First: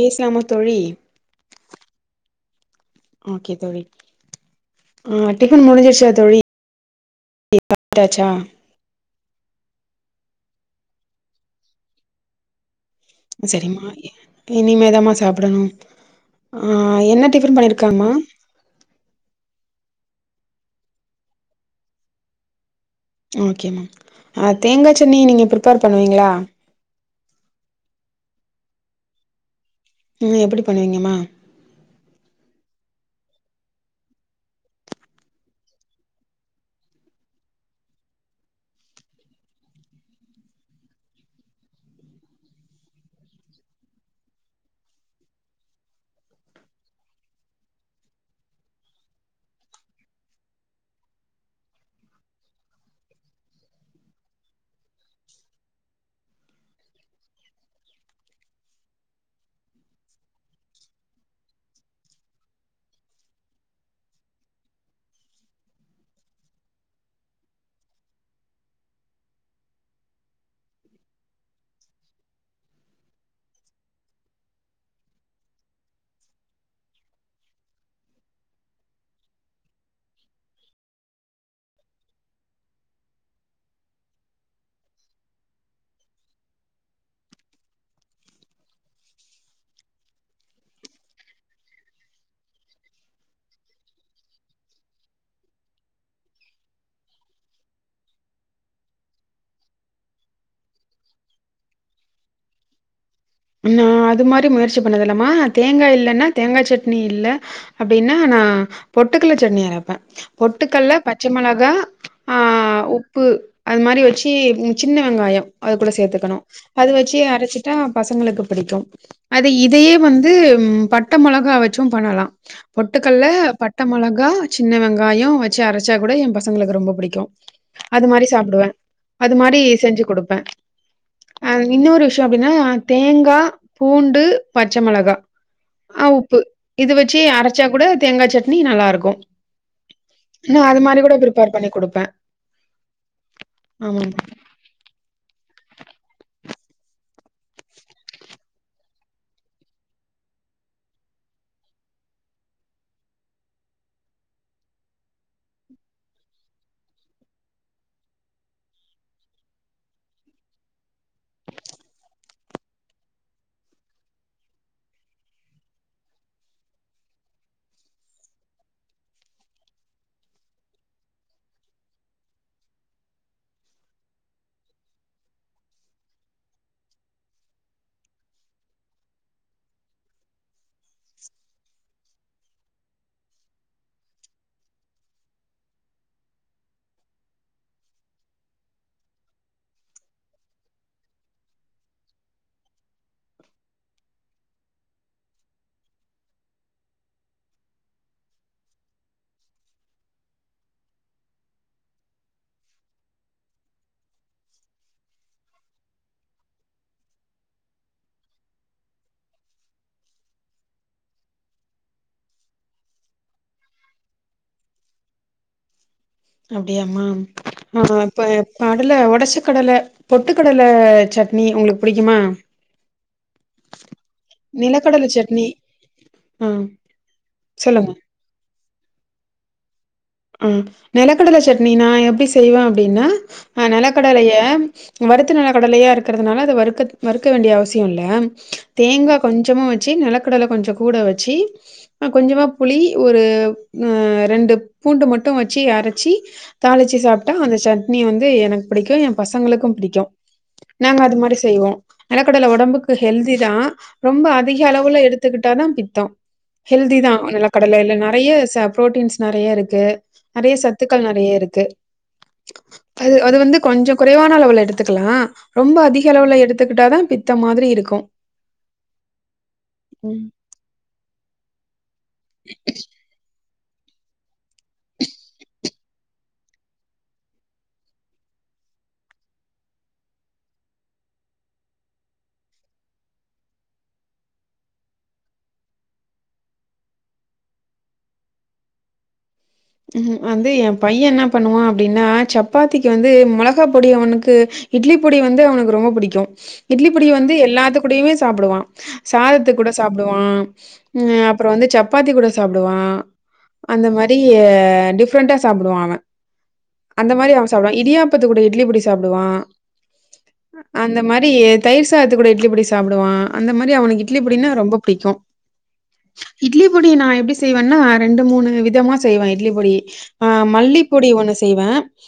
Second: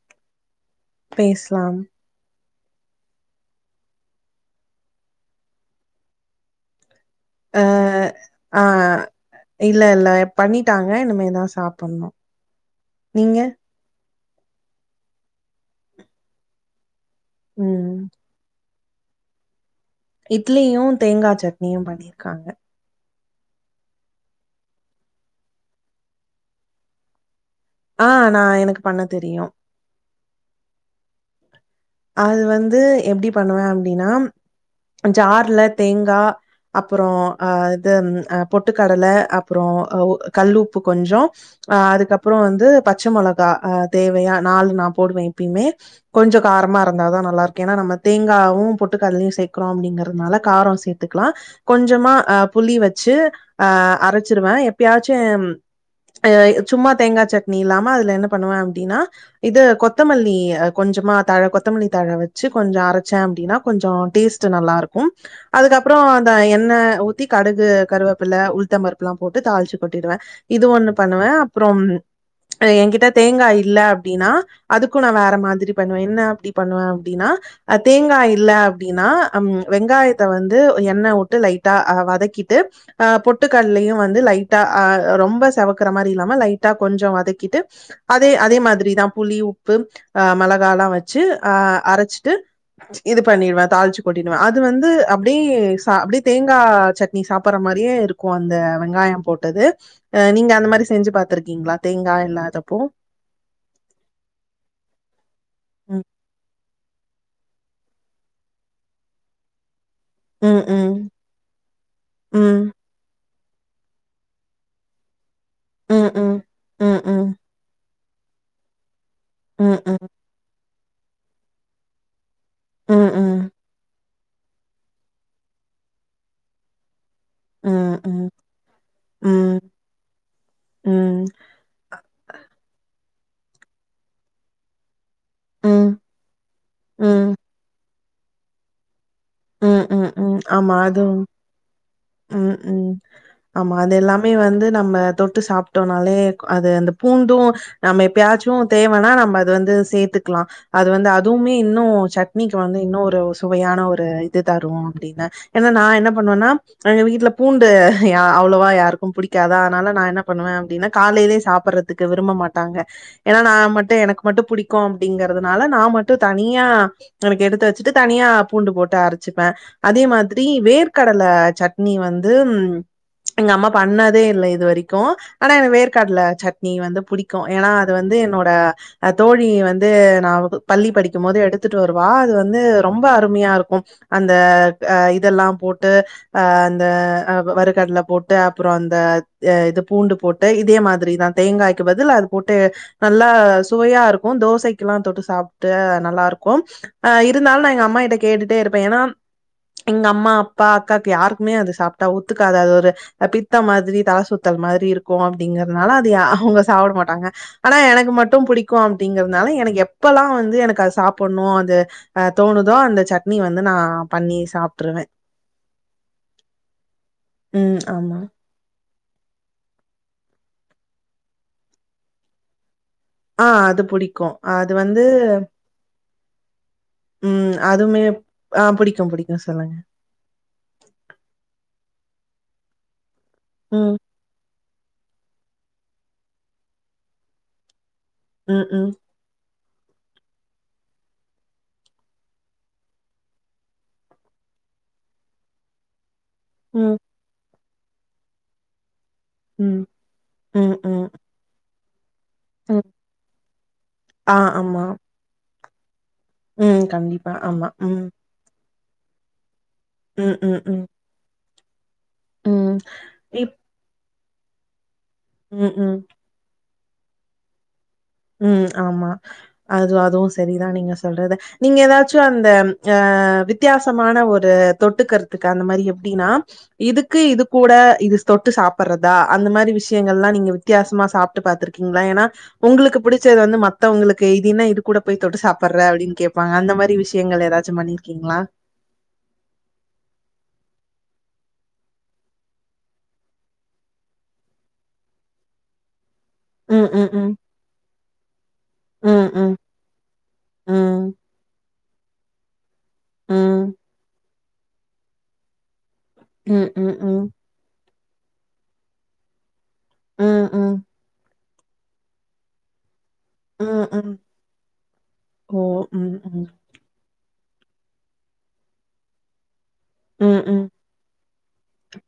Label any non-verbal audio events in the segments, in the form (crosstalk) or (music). ஏ C அமரு பேஸ்லாம் okay தோழி ஆ டிஃபன் முடிஞ்சிருச்சா தோழி அ (inaudible) ச்சா ஆ இல்ல இல்ல பண்ணிட்டாங்க இனிமேதா சாப்புட்ணு நீங்க செரிமா இனிமே தாமா சாப்டணு ஆ அ என்ன டிஃபன் ம் பண்ணிருக்கமா இட்லியு தேங்கா சட்னியு பண்ணிருக்காங்க ஓகே மா ஆ தேங்கா சட்னி நீங்க பிரிப்பேர் பண்ணுவீங்ளா ஆ நா எனக்கு பண்ண தெரியு நீ எப்டி பண்ணுவீங்கமா அது வந்து எப்டி பண்ணுவே அப்டினா ஜார்ல தேங்கா அப்றோ ஆ இது அ பொட்டுக்கடல அப்றோ அ கல்லுப்பு கொஞ்சோ ஆ அதுக்கப்பற வந்து பச்ச மொளகா அ தேவையா நாலு நா போடுவே எப்பயுமே கொஞ்ச காரமா இருந்தாதா நல்லாருக்கு ஏனா நம்ம தேங்காவு பொட்டுக்கட்லயு சேக்குறோ அப்டிங்கிறதுனால கார சேத்துக்குலா கொஞ்சமா அ புளி வச்சு ஆ அரச்சிருவே எப்பயாச்சும் அ சும்மா தேங்கா சட்னி இல்லாம அதுல என்ன பண்ணுவே அப்டினா இது கொத்தமல்லி அ கொஞ்சமா தழ கொத்தமல்லித் தழ வச்சு கொஞ்ச அரச்சே அப்டினா கொஞ்சோ டேஸ்ட்டு நல்லா இருக்கு அதுக்கப்றோ வந் தா எண்ணெ ஊத்தி கடுகு கருவேப்பில்ல உள்தம்பருப்புலா போட்டு தாள்ச்சு கொட்டிருவே இது ஒன்னு பண்ணுவே அ அப்றம் அ எங்கிட்ட தேங்கா இல்ல அப்டினா அதுக்கு நா வேற மாதிரி பண்ணுவே என்ன அப்டி பண்ணுவே அப்டினா அ தேங்கா இல்ல அப்டினா அம் வெங்காயத்த வந்து எண்ணெ ண்ணெ வுட்டு லைட்டா ஆ வதக்கிட்டு ஆ பொட்டுக்கட்லயு வந்து லைட்டா ஆ ரொம்ப செவக்குற மாரி இல்லாம லைட்டா கொஞ்சொ வதக்கிட்டு அதே அதே மாதிரிதா புளி உப்பு அ மெளகாலா வச் ச்சு ஆ அரச்சிட்டு இது பண்ணிருவே தாள்ச்சு கொட்டினுவே அது வந்து அப்டியே சா அப்டியே தேங்கா சட்னி சாப்புட்ற மா மாரியே இருக்கு அந்த வெங்காயம் போட்டது அ நீங்க அந்த மாரி செஞ்சு பா்த்திருக்கீங்ளா தேங்கா இல்லாதப்ப போ ம்மா அது மாரி முயற்சி பண்ணதில்லமா தேங்கா ம் இல்லனா தேங்கா சட்னி இல்ல அப்டின்னா நா பொட்டுக்கட்ல சட்னி அரப்பே பொட்டுக்கட்ல பச்சை மொளகா ஆ உப்பு அது மாரி வச்சு ம் சின்ன வெங்காயம் அதுக்கூட சேத்துக்கணு அது வச்சு அரச்சிட்டா பசங்களுக்கு பிடிக்கு அது இதையே வந்து ம் பட்ட மொளகா வச்சும் பண்ணலா பொட்டுக்கட்ல பட்ட மொளகா சின்ன வெங்காயோ வச்சு அரச்சா கூட எ பசங்களுக்கு ரொம்ப பிடிக்கு அது மாரி சாப்டுவே அது மாரி செஞ்சு குடுப்பே அ இன்னொரு விஷ்யோ அப்டினா தேங்கா பூண்டு பச்ச மொளகா ஆ உப்பு இது வச்சு அரச்சா கூட தேங்கா சட்னி நல்லா இருக்கு இல்னா அது மாரி கூட பிரிப்பேர் பண்ணி குடுக் ம் ம் ஆமா அது ஆமாமா. எல்லாமே வந்து நம்ம தொட்டு சாப் ட்டோனாலே அது அந்த பூண்டு நம்ம எப்பயாச்சு தேவனா நம்ப அது வந்து சேத்துக்லா அது வந்து அதுமே இன்னு சட்னிக்கு வந்து இன்ன ஒரு சுவையான ஒரு இது தரு அப்டின்னு ஏனா நா என்ன பண்ணுவேனா எங்க வீட்ல பூண்டு யா அவ்ளோவா யாருக்கு புடிக் க்காதா அதனால நா என்ன பண்ணுவே அப்டினா காலைலே சாப்புட்றத்துக்கு விரும்ப மாட்டாங்க ஏனா நா மட்டு எனக்கு மட் டு புடிக்கு அப்டிங்கறதுனால நா மட்டு தனியா எனக்கு எடுத்து வச்சுட்டு தனியா பூண்டு போட்டு அரச் சுப்பே அதே மாதிரி வேர்க்கடல சட்னி வந்து ம் எங்க அம்மா பண்ணதே இல்ல இது வரைக்கு ஆனா எனக்கு வேர்கட்ல சட்னி வந்து புடிக்கு ஏனா அது வந்து து என்னோட அ தோழி வந்து நா பள்ளி படிக்கும் போது எடுத்துட்டு வருவா அது வந்து ரொம்ப அருமையாருக்கு அந்த அ இதெல்லா போட்டு அ அந்த அ வறுக்கட்ல போட்டு அப்றோ அந்த ஏ இது பூண்டு போட்ட இதே மாதிரிதா தேங்காய்க்கு பதில் அது போட்டு நல்லா சுவையா ருக்கு தோசைக்கெல்லா தொட்டு சாப்ட்டு நல்லாருக்கும் அ இருந்தாலு நா எங்க அம்மாட்ட கேட்டுட்டேருப் ப எனா எங்க அம்மா அப்பா அக்காக்கு யாருக்குமே அது சாப்ட்டா ஒத்துக்காது அது ஒரு பித்த மாதிரி தல சுத்தல் மாரி இருக்கு அப்டிங்கிறனால அது யா அவுங்க சாப்ட மாட்டாங்க ஆனா எனக்கு மட்டு புடிக்கு அப்டிங்கிறனால எனக்கு எப்பல்லா வந்து எனக்கு அத சாப்பட்ணோ அது அ தோணுதோ அந்த சட்னி வந் து நா பண்ணி சாப்ட்டுருவ அப்டியாமா அ ஆமா இப்ப பாட் டுல ஒடச்ச கடல பொட்டு கடல சட்னி உங்ளுக் புடிக்குமா அ அது புடிக்கு அது வந்து நிலக்கடல சட்னி ஆ ம் சொல்லுங்க. அதுமே அ புடிக்கு புடிக்கு சொல்லுங்க ம் நெலக்கடல சட்னி நா எப்டி செய்வே அப்டின்னா அ ம் நெலக்கடலைய வறுத்து நெலக்கடலையா இருக்கறதுனால அது வறுக்க வறுக்க வேண்டிய அவசி யே இல்ல ம் ம் தேங்கா கொஞ்சமு வச் சி நெலக்கடல கொஞ்சோ கூட வெச்சி கொஞ்சமா புளி ஒரு ரெண்டு பூண்டு மட்டு வெச்சி அரச்சி ம் தாளிச்சி சாப்ட்டா அந்த சட்னி வந்து எனக் புடிக்கு ஏ பசங்களுக்கு ம் புடிக்கு ம் நாங்க ம் அது மாரி செய்வோ நெலக்கடல ம் ஒடம்புக்கு ஹெல்தி தா ரொம்ப ஆ அதிக ஆமா அளவுல எடுத்துக்கிட்டாதா பித்தோ ம் ஹெல்தி தா கண்டிப்பா ஆமா நெலக்கடல இல்ல ம் நெறய சே ப்ரோட்டீன்ஸ் நெறையருக்கு ம் அதே ம் ம் சத்துக்கள் நெறையருக்கு ம் அது அது இப் வந்து கொஞ்சோ கொறைவான அளவுல எடுத்துக்கலா ம் ரொம்ப ம் அதிக அளவுல எடுத் துக்கிட்டாதா பித்தோ மாதிரி இருக்கு ம் ஆமா அது ம். அதுவு செரிதா நீங்க சொல்றது நீங்க எதாச்சு அந்த அ அ வித் தியாசமான ஒரு தொட்டுகருத்துக்கு அந்த மாரி எப்டின்னா இதுக்கு இது கூட இது தொட்டு சாப்ற்றதா அந்த மாதிரி விஷயங்கல்லா நீங்க வித்யாசமா சாப்ட்டு பாத்துருக்கீங்களா ஏன்னா உங்களுக் புடிச்சது வந்து மத்தவங்களுக்கு இதுன்னா இது கூட போய் தொட்டு சாப்ளற்ற அப்டின் கேப்பாங்க அந்த மாரி விஷயங்கள் ஏதாச்சு பண்ணிறு கீங்ளா ம் வந்து எ பைய என்ன பண்ணுவா அப்டின்னா சப்பாத்திக்கு வந்து மொளகா பொடி அவனுக்கு இட்லி பொடி வந்து அவனுக்கு ரொம்ப புடிக்கு இட்லி ம், பொடி ம், ம். வந்து எல்லாத்துக் குடையுமே சாப்டுவா ம், சாதத்து ம். கூட சாப்டுவா ம் அப் அப்றோ வந்து சப்பாத்தி கூட சாப்டுவா ம். அந்த மாரி டிஃப்ரெண்ட்டா சாப்டுவா அவ ம், ம், அந்த ம். மாரி அவ சாப்டுவா இடியாப்பத்து கூட இட்லி பொடி சாப்டுவா ம், ம். அந்த மாரி தயிர் சாதத்து கூட இட்லி பொடி சாப்டுவா அந்த மாரி ம், அவனுக்கு ம். இட்லி பொடினா ரொம்ப புடிக்கு ஓ! ம், ம். இட்லி பொடி நா எப்டி செய்வன்னா ரெண்டு மூணு விதமாக செய்வ இட்லி பொடி அ ம், ம். மல்லிப்பொடி ஒண்ணு செய்வ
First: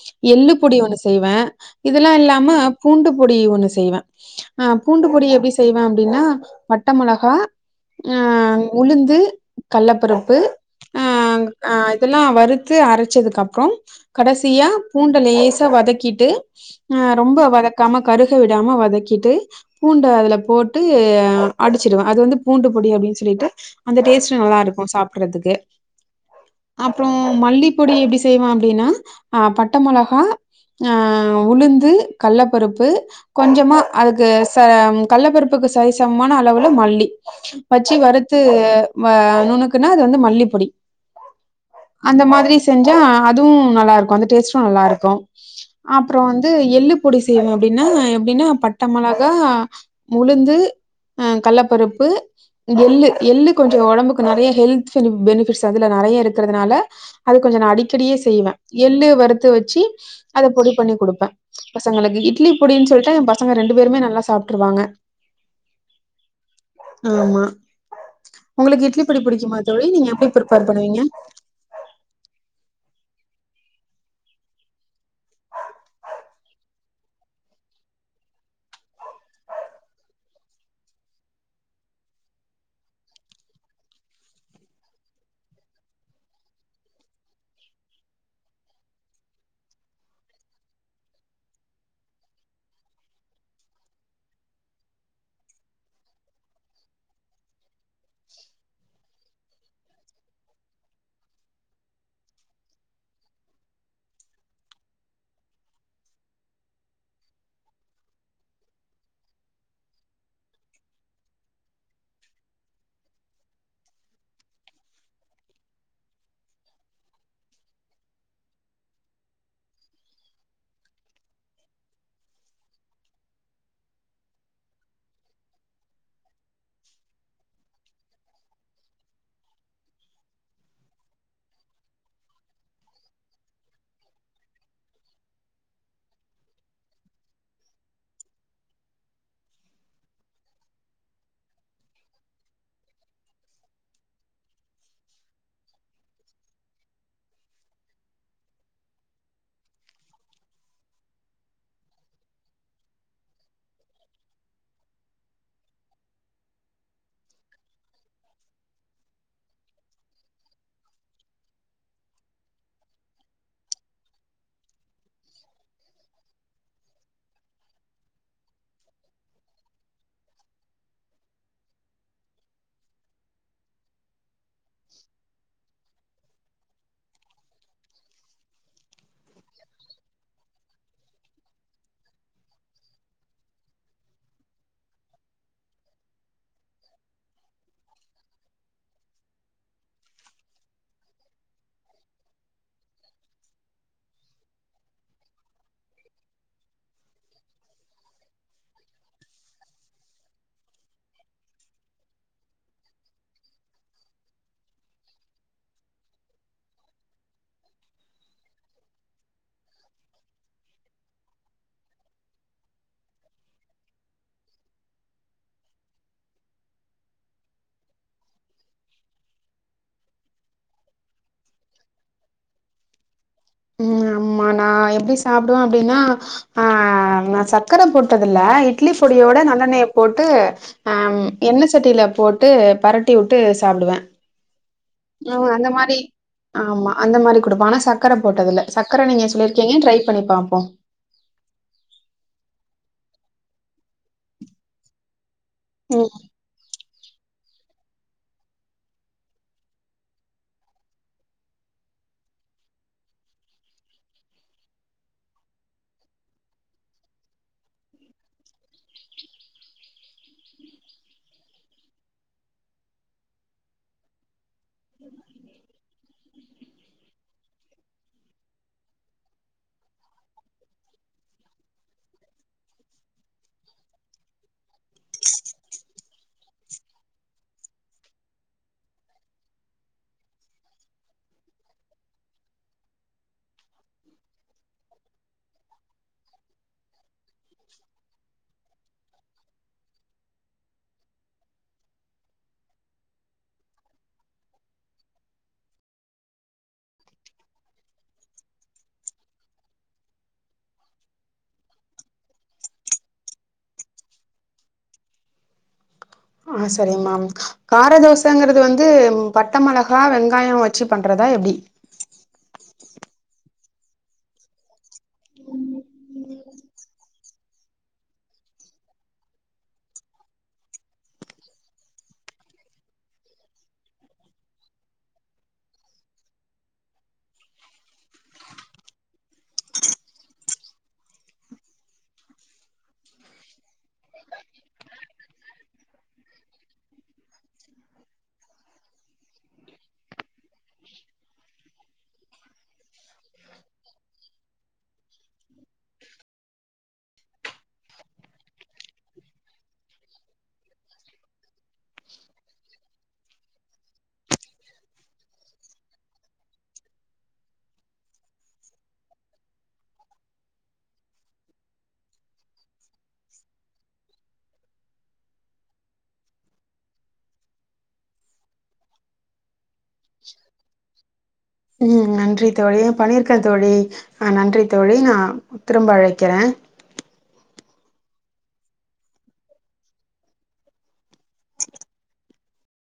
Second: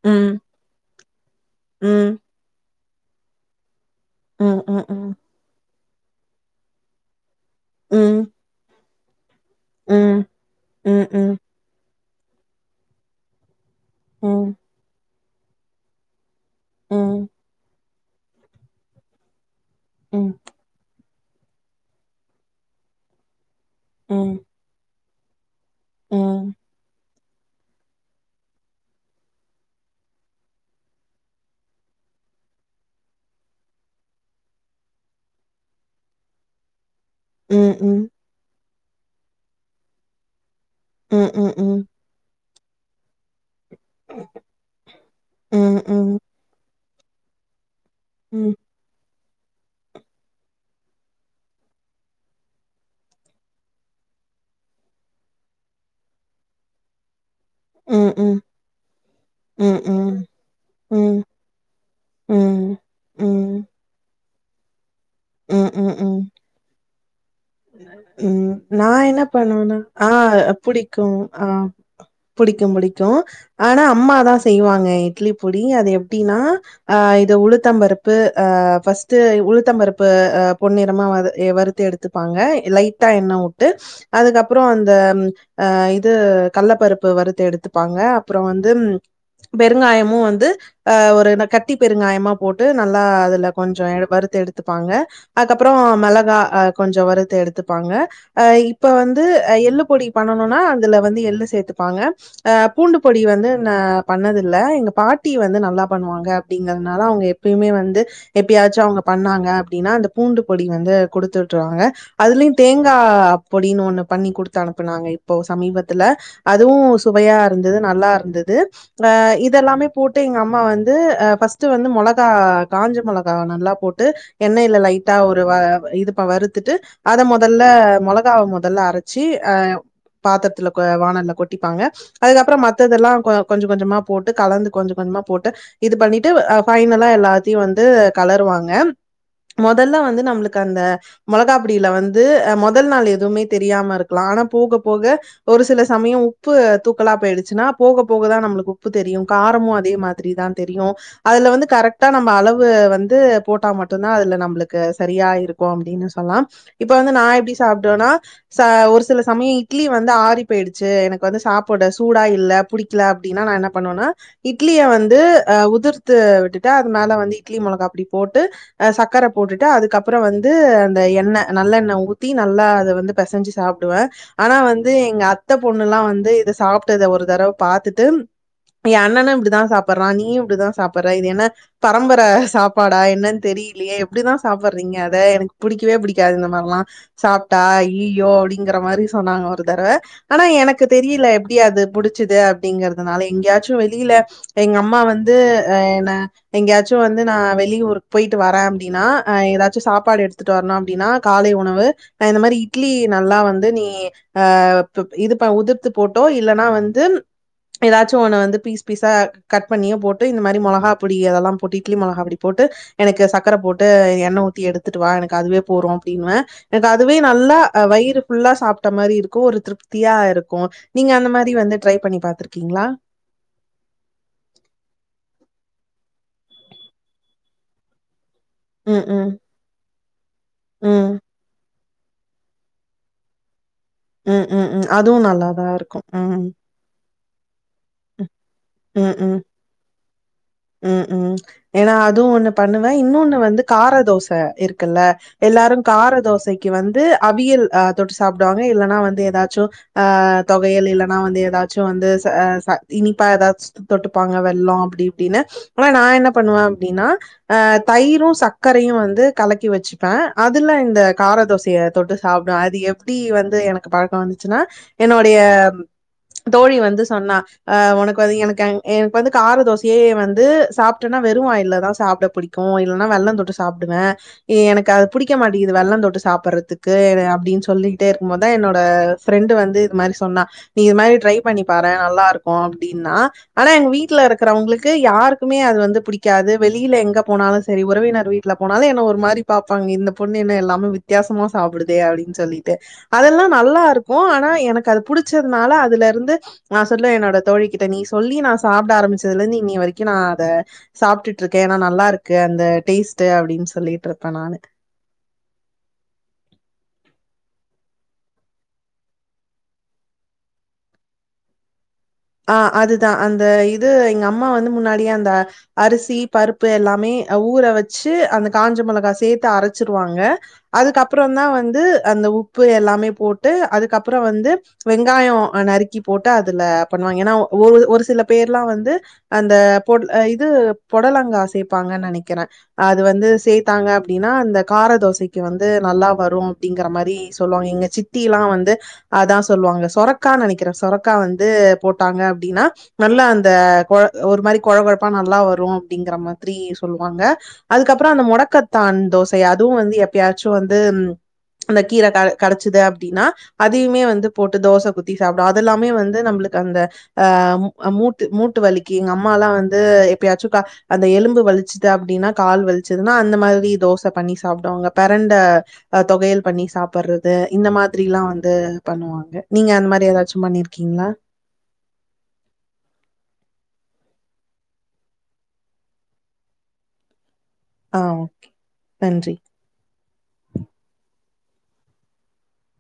ம். எள்ளு பொடி ஒண்ணு செய்வ ம். இதெல்லா இல்லாம பூண்டு பொடி ஒண்ணு செய்வ ம், அ ம், ம். பூண்டு பொடி எப்டி செய்வ அப்டின்னா பட்ட மொளகா அ உளுந்து கல்ல பருப்பு அ அ இதெல்லா வறுத்து அரைச்சதுக்கப்றம் கடசியா பூண்ட லேசா வதக்கிட்டு அ ரொம்ப வதக்காம கருக விடாம வதக்கிட்டு பூண்ட அதுல போட்டு அ அடிச்சிடுவ அது வந்து பூண்டு பொடி அப்டின் சொல்லிட்டு அந்த டேஸ்ட்டு நல்லாருக்கோ சாப்புட்றதுக்கு அப்புறோ மல்லிப்பொடி எப்டி செய்வ அப்டின்னா அ பட்ட மொளகா அ உளுந்து கல்லப்பருப்பு கொஞ்சமா அதுக்கு ச கல்லப்பருப்புக் கு சரிசமமான அளவுல மல்லி வெச்சி வறுத்து வ நுணுக்குன்னா அது வந்து மல்லிப்பொடி ம் ம் ம் அந்த மாதிரி செஞ்சா அதுவு நல்லாருக்கோ அந்த டேஸ்டு நல்லாருக்கோ அப்புறோ வந்து எள்ளு பொடி செய்வோ அப்டின்னா எப்டின்னா பட்ட மொளகா உலுந்து அ கல்லப்பருப்பு எள்ளு எள்ளு கொஞ்சோ ஒடம்புக்கு நெறைய ஹெல்த் பெனிஃபிட்ஸ் அதுல நெறைய இருக்குறதுனால அது கொஞ்ச நா அடிக்கடியே செய்வ எள்ளு வறுத்து வச்சி அத பொடி பண்ணி ம், குடுப்ப பசங்களுக்கு ம், இட்லி பொடின் சொல்லிட்ட எ பசங்க ரெண்டு பேருமே நல்லா சாப்ட்ருவாங்க ம் ம் ம் ஆமா ம் உங்களுக்கு நா இட்லி பொடி என்ன புடிக்குமா பண்ணுவனா தோழி ஆ நீங்க எப்டி ப்ரிப்பேர் பண்ணுவீங்க புடிக்கு ஆ புடிக்கும் புடி ஆனா அம்மா தா செய்வாங்க இட்லி பொடி அது எப்டினா அ இத உளுத்தம்பரு பு அ ஃபஸ்ட்டு ஆ ஃபஸ்ட்டு உளுத்தம்பருப் பு அ பொன்னிறமா வத எ வறுத்து எடுத்துப்பாங்க லைட்டா எண்ண உட்டு அதுக்கப்ரொ அந்த அம் அ இது கள்ளப்பருப்பு வறுத்து எடுத்துப்பாங்க அப்ரொ வந்து பெருங்காயமு வந்து அ ஒரு ந கட்டி பெருங்காயமா போட்டு நல்லா அதுல கொஞ்சொ எடு வருத்தெடு துப்பாங்க அக்கப்ரொ மொளகா கொஞ்சொ வருத்து எடுத்துப்பாங்க அ இப்ப வந்து எள்ளு பொடி பண்ணணுனா அதுல வந்து எள்ளு சேத்துப்பாங்க அ பூண்டு பொடி வந்து ந பண்ணதுல்ல எங்க பாட்டி வந்து நல்லா பண்ணுவாங்க அப்டிங்கற்னால அவுங்க எப்பியுமே வந்து எப்பியாச்சு அவுங்க பண்ணாங்க அப்டினா அந்த பூண்டு பொடி வந்து குடுத்துவிட்ருவாங்க அதலியு தேங்கா பொடினு ஒன்னு பண்ணி குட் குடுத் அனுப்புனாங்க இப்போ சமீபத்துல அதுவு சுவையா இருந்துது நல்லார்ந்துது அ இதெல்லாமே போட்டு எங்க அம்மா வந்து அ ஃபஸ்ட்டு வந்து மொளகா காஞ்ச மொளகா நல்லா போட்டு எண்ணயில லைட்டா ஒரு வ இதுப்பா வருத்துட்டு அத மொதல்ல மொளகாவ மொதல்ல அரைச்சி அ பாத்தர்த்துல கோ வான்ல்ல கொட்டிப்பாங்க அதுக்கப்ற மத்ததெல்லா கொ கொஞ்சு கொஞ்சமா போட்டு கலந்து கொஞ்சு கொஞ் உம்ம போட்டு இது பண்ணிட்டு அ பைனலா எல்லாத்யு வந்து கலருவாங்க மொதல்ல வந்து நம்ளுக்கு அந்த மொளகாப்டில வந்து மொதல் நாள் எதுமே தெரியாம இருக்லா ஆனா போக போக ஒரு சில சமயொ உப்பு தூக்கலா பேய்டுச்சினா போக போகதா நம்ளுக்கு உப்பு தெரியு காரமு அதே மாதுரி தா தெரியு அதுல வந்து கரக்டா நம்ம அளவு வந்து போட்டாமட் டுதா அதுல நம்ளுக்கு சரியா இருக்கு அப்டினு சொல்லா இப்ப வந்து நா எப்டி சாப்டுவனா ச ஒரு சில சமய இட்லி வந்து ஆரி பேய்டுச்சு எனக்கு வந்து சாப்புட சூடா இல்ல புடிக்ல அப்டினா நா என்ன பண்ணுவ அனா இட்லிய வந்து அ உதுர்த்து விட்டுட்டு அதுமேல வந்து இட்லி மொளகாப்டி போட்டு சக்கர போட்டுட்டு அதுக்கப்ற வந்து அந்த எண்ண நல்லெண்ண ஊத்தி நல்லா அத வந்து பெசஞ்சி சாப் டுவ அனா வந்து எங்க அத்த பொண்ணுலா வந்து இத சாப்ட்டத ஒரு தரவ பாத்துட்டு ஏ அண்ணனு இப்டுதா சாப்புற்றா நீயு இப்டிதா சாப்பற இது என்ன பரம்பர சாப்பாடா என்னன் தெரிய் லியே எப்டிதா சாப்பற்றீங்க அத எனக் புடிக்கவே புடிக்காது இந்த மார்லா சாப்ட்டா இய்யியோ அவ்டிங்கற (unintelligible) மாரி சொன்னாங்க ஒரு தரவ அனா எனக்கு தெரியில எப்டி அது புடுச்சிது அப்டிங்கற்துனால எங்யாச்சு வெளில எங்க அம்மா வந்து அ என எங்யாச்சு வந்து நா வெளியூர்க் போய் டு வர அப்டினா அ ஏதாச்சு சாப்பாடு எடுத்துட்டு வர்னு அப்டினா காலை உணவு அ இந்த மேரி இட்லி நல் வந்து நீ அ பு இதுப உதுர்த்து போட்டோ இல்லனா வந்து ஏதாச்சு ஒன்ன வந்து பீஸ் பீஸா கட் பண்ணியோ போட்டு இந்த மாரி மொளகாப்புடி அதெல்லாம் போட்டு இட்லி மொளகாப்பொடி போட்டு எனக்கு சக்கர போட்டு எண்ண ஊத்தி எடுத்துட்டு வா எனக்கு அதுவே போறு அப்டின்வ எனக்கு அதுவே நல்லா அ வை தயிறு இஃபுல்லா சாப்ட்ட மாரி இருக்கு ஒரு திருப்தியா இருக்கு நீங்க அந்த மாரி வந்து ட்ரை பண்ணி பாத்ருக்கீங்ளா ம் ஆமா நா எப்டி சாப்டுவ அப்டினா ஆ நா சர்க்கர போட்டு டதுல இட்லி ம், ம், பொடியோட நல்லண்ணய போட்டு ம், சட்டில போட்டு பெரட்டி உட்டு சாப்டுவ ம் ம் ம் அதுவு நல்லாதா இருக்கு ம் ஆமா அந்த மாரி கொடுப்ப ஆனா சக்கர போட்டதுல்ல சக்கர ம், நீங்க ம், சொல்லிர்க்கீங்க ட்ரை பண்ணி பாப்போ ம் ம் ஏனா அதுவு ஒன்னு பண்ணுவ இன்னொன்னு வந்து காரதோச இருக்குல்ல எல்லாரு ம் கார தோசக்கி வந் து அவியல் அ தொட்டு சாப்டுவாங்க இல்லன்னா வந்து ஏதாச்சு அ தொவயல் இல்லனா வந்து ஏதாச்சு ந்து ச ச இனிப்பா ஏதாச் தொட்டுப்பாங்க வெல்லொ அப்டி இப்டினு (unintelligible) நா என்ன பண்ணுவ அப்டினா அ தயிரும் சக்கரையு வந்து கலக்கி வச்சுப்ப அதுல இந்த கார தோசய தொட்டு சாப்டுவ அதிய எப்டி வந்து எனக்கு பழக்கொ வந்துச்சினா என்னோட்ய தோழி வந்து சொன்னா அ உனக்கு வந் எனக்கங் எனக்கு வந்து கார தோசையே வந்து சாப்ட்டெனா வெறு வாயில தா சாப்ட புடிக்கு கு இல்லனா வெள்ளந்தொட்டு சாப்டுவே எனக்கு அது புடிக்க மாட்டுது வெள்ளந் தொட்டு சாப்டுறதுக்கு அப்டின்னு சொல்லிக்கிட்டே இருக்கும் போதா என்னோட பிரண்ட் வந்து இது மாரி சொன்னா நீ இது மாரி ட்ரை பண்ணி பாரே நல்லா இருக் கு அப்டினா ஆனா எங்க வீட்ல இருக்றவங்ளுக்கு யாருக்குமே அது வந்து புடிக்காது வெளியில எங்க போன லு செரி உறவினர் வீட்ல போனாலு என்ன ஒரு மாரி பாப்பாங்க இந்த பொண்ணு என்ன எல்லாமே வித்யாசம சாப்டுதே அப்டின்னு சொல் சொல்லிட்டு அதெல்லா நல்லா இருக்கு ஆனா எனக்கு அது புடுச்சதுனால அதுல இருந்து நா சொன்னே என்னோட தோழிக்கிட்ட நீ சொல்லி நா சாப்ட ஆரம்பச்சதுலருந்து இன்னைய வரைக்கு நா அத சாப்டுடிற்கே ஏனா நல்லா இருக்கு அந்த டேஸ்டு அப்டின்னு சொல்லிட்டு இருப்பே நானு ஆஹ் சரிங்க மேம் காரதோசைங்கறது வந்து பட்ட மிளகா வெங்காயம் வச்சு பண்றதா (unintelligible) எப்டி ஆஹ் அதுதா அந்த இது எங்க அம்மா வந்து முன்னாடியே அந்த அரிசி பருப்பு எல்லாமே ஊற வச்சு அந்த காஞ்ச மிளகா சேத்து அரச்சிருவாங்க அதுக்கப்றோ தா வந்து அந்த உப்பு எல்லாமே போட்டு அதுக்கப்றோ வந்து வெங்காயோ நறுக்கி போட்டு அதுல பண்ணுவாங்க ஏன்னா ஒரு ஒரு சில பேர்லா வந்து அந்த பொட் இது பொடலங்க சேப்பாங்க நெனைக்கிறே அது வந்து சேத்தாங்க அப்டின்னா அந்த கார தோசைக்கு வந்து நல்லா வரு அப்டிங்கிற மாரி சொல்லுவாங்க எங்க சித்திலா வந்து அதா சொல்லுவாங்க சொரக்கானு நெனைக்கிறே சொரக்கா வந்து போட்டாங்க அப்டினா நல்லா அந்த கொழ ஒரு மாரி கொழ கொழப்பா நல்லா வரும அப்டிங்கற மாதிரி சொ ல்லுவாங்க அதுக்கப்றோ அந்த முடக்கத்தான் தோசை அதுவும் வந்து எப்பயாச்சு வந்து அந்த கீர க கெடச்சுது அப்டினா அதையுமே வந்து போட்டு தோச குத்தி சாப்டோ அதெல்லாமே வந்து நம்ளுக் அந்த அ மூ மூட்டு மூட்டு வலிக்கு எங்க அம்மாலா வந்து எப்பாச்சுக்கா அந்த எலும்பு வலி கால் வலிச்சுது அப்டினா கால் வலிச்சது அந்த மாரி தோச பண்ணி சாப்டுவாங்க பிரண்ட துவையல் பண் ணி சாப்றது இந்த மாதிரிலா வந்து பண்ணுவாங்க நீங்க அந்த மாதிரி ஏதாச்சு பண்ணிருக்கீங்களா ம் நன்றி தோழி பன்னீருக்கே தோழி ஆஹ் நன்றி தோழி நா திரும்ப அழைக்கிறே ஆஹ் ஓகே நன்றி